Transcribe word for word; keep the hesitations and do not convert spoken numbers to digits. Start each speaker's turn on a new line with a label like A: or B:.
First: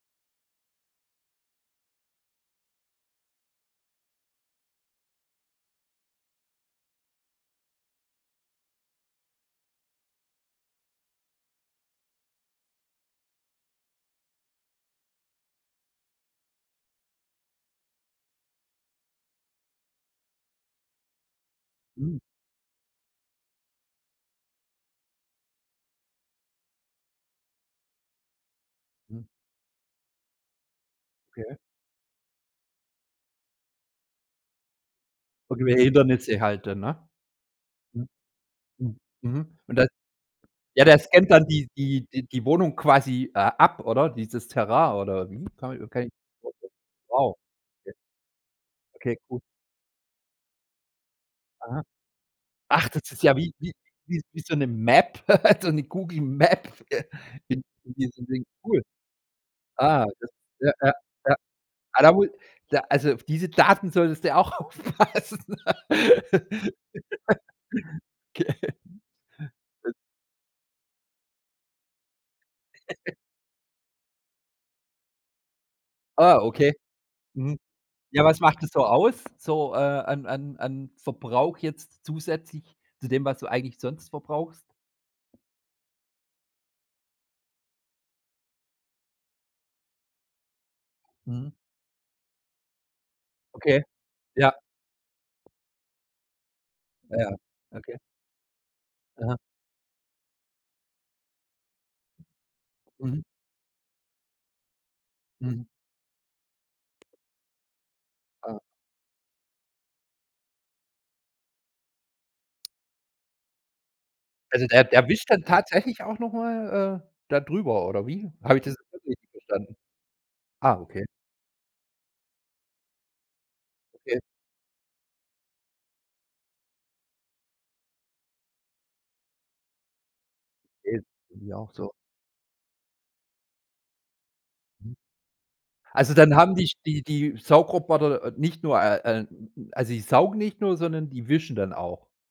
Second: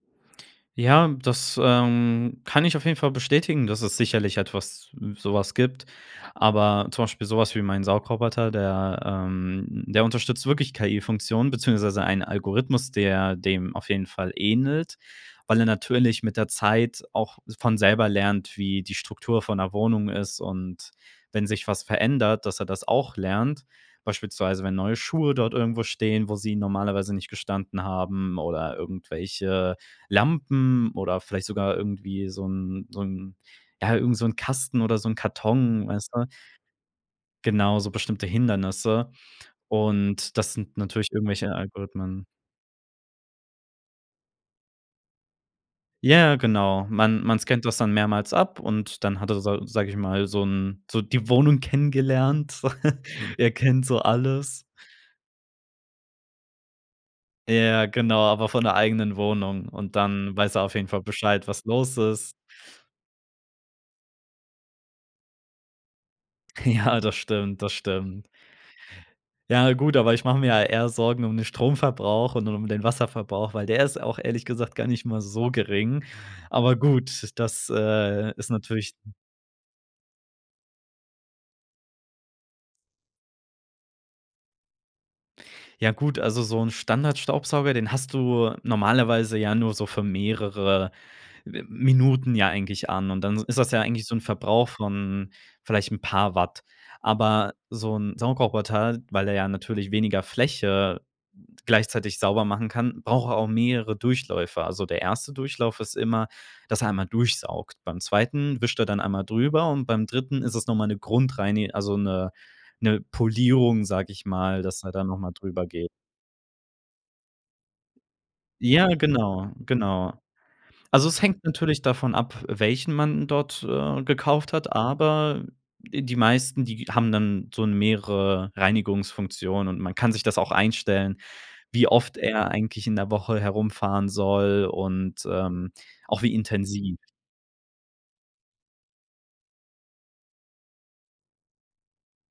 A: Ja, das, ähm, kann ich auf jeden Fall bestätigen, dass es sicherlich etwas sowas gibt. Aber zum Beispiel so was wie mein Saugroboter, der, ähm der unterstützt wirklich KI-Funktionen beziehungsweise einen Algorithmus, der dem auf jeden Fall ähnelt, weil er natürlich mit der Zeit auch von selber lernt, wie die Struktur von 'ner Wohnung ist und wenn sich was
B: Mhm.
A: verändert, dass er das auch lernt, beispielsweise wenn neue Schuhe dort irgendwo stehen, wo sie normalerweise nicht gestanden haben, oder
B: Hm.
A: irgendwelche Lampen oder vielleicht
B: Okay.
A: sogar irgendwie so 'n so 'n, ja, irgend so 'n Kasten oder so 'n
B: Irgendwelche
A: Karton, weißt du?
B: Hindernisse halt dann, ne?
A: Genau, so
B: Mhm,
A: bestimmte
B: mhm,
A: Hindernisse,
B: mhm, und da
A: und das sind
B: ja, der
A: natürlich
B: scannt dann
A: irgendwelche
B: die die die
A: Algorithmen.
B: die Wohnung quasi, äh, ab, oder? Dieses Terrain oder wie.
A: Ja,
B: [unintelligible]
A: genau. Man
B: Wow,
A: man scannt das dann
B: okay.
A: mehrmals ab und
B: Okay,
A: dann hat er,
B: cool.
A: sa sage ich mal, so 'n so die Wohnung
B: Aha,
A: kennengelernt.
B: ach, das ist ja
A: Er
B: wie wie
A: kennt so
B: wie s wie so
A: alles.
B: 'ne Map, so 'ne Google Map, äh, in
A: Ja,
B: in
A: genau,
B: diesem Ding.
A: aber von der
B: Cool.
A: eigenen Wohnung und
B: Ah, das
A: dann weiß er
B: ja,
A: auf jeden
B: ja,
A: Fall
B: ja.
A: Bescheid, was los
B: Ah, da mu
A: ist.
B: da also auf diese Daten solltest du auch aufpassen.
A: Ja, das stimmt, das stimmt.
B: Okay.
A: Ja, gut, aber ich mache mir ja eher Sorgen um den Stromverbrauch und um den Wasserverbrauch, weil der ist auch, ehrlich gesagt, gar nicht mal so gering.
B: Ah, okay.
A: Aber gut,
B: Mhm.
A: das,
B: Ja,
A: äh,
B: was
A: ist
B: macht das so
A: natürlich
B: aus so, äh, an an an Verbrauch jetzt zusätzlich zu dem, was du eigentlich sonst verbrauchst?
A: Ja gut, also so 'n Standardstaubsauger, den hast du normalerweise ja nur so für mehrere
B: Mhm.
A: M Minuten ja eigentlich an und dann ist das ja
B: Okay,
A: eigentlich so 'n
B: ja.
A: Verbrauch von vielleicht 'n paar Watt.
B: Ja, ja.
A: Aber so
B: Okay.
A: 'n Saugroboter weil er
B: Aha.
A: ja natürlich weniger Fläche gleichzeitig sauber machen kann,
B: Mhm.
A: braucht er auch mehrere Durchläufe. Also der erste
B: Mhm.
A: Durchlauf ist immer, dass er einmal durchsaugt, beim
B: Aha.
A: zweiten wischt er dann einmal drüber und beim dritten ist es noch mal 'ne Grundreini also, 'ne 'ne Polierung, sage ich mal,
B: Also
A: dass
B: der
A: er
B: der
A: dann noch
B: wischt
A: mal
B: dann
A: drüber geht.
B: tatsächlich auch noch mal, äh, da drüber oder wie? Habe ich das
A: Ja,
B: grad richtig
A: genau,
B: verstanden?
A: genau.
B: Ah, okay.
A: Also, es hängt natürlich davon ab, welchen man dort, äh,
B: Okay.
A: gekauft hat, aber die meisten, die haben dann so 'n mehrere Reinigungsfunktionen und man kann sich das auch
B: Okay,
A: einstellen,
B: geht mir auch
A: wie
B: so.
A: oft er eigentlich in der Woche herumfahren soll
B: Mhm.
A: und, ähm,
B: Also
A: auch
B: dann
A: wie
B: haben dich die
A: intensiv.
B: die Saugroboter nicht nur, äh, äh, n also die saugen nicht nur, sondern die wischen dann auch?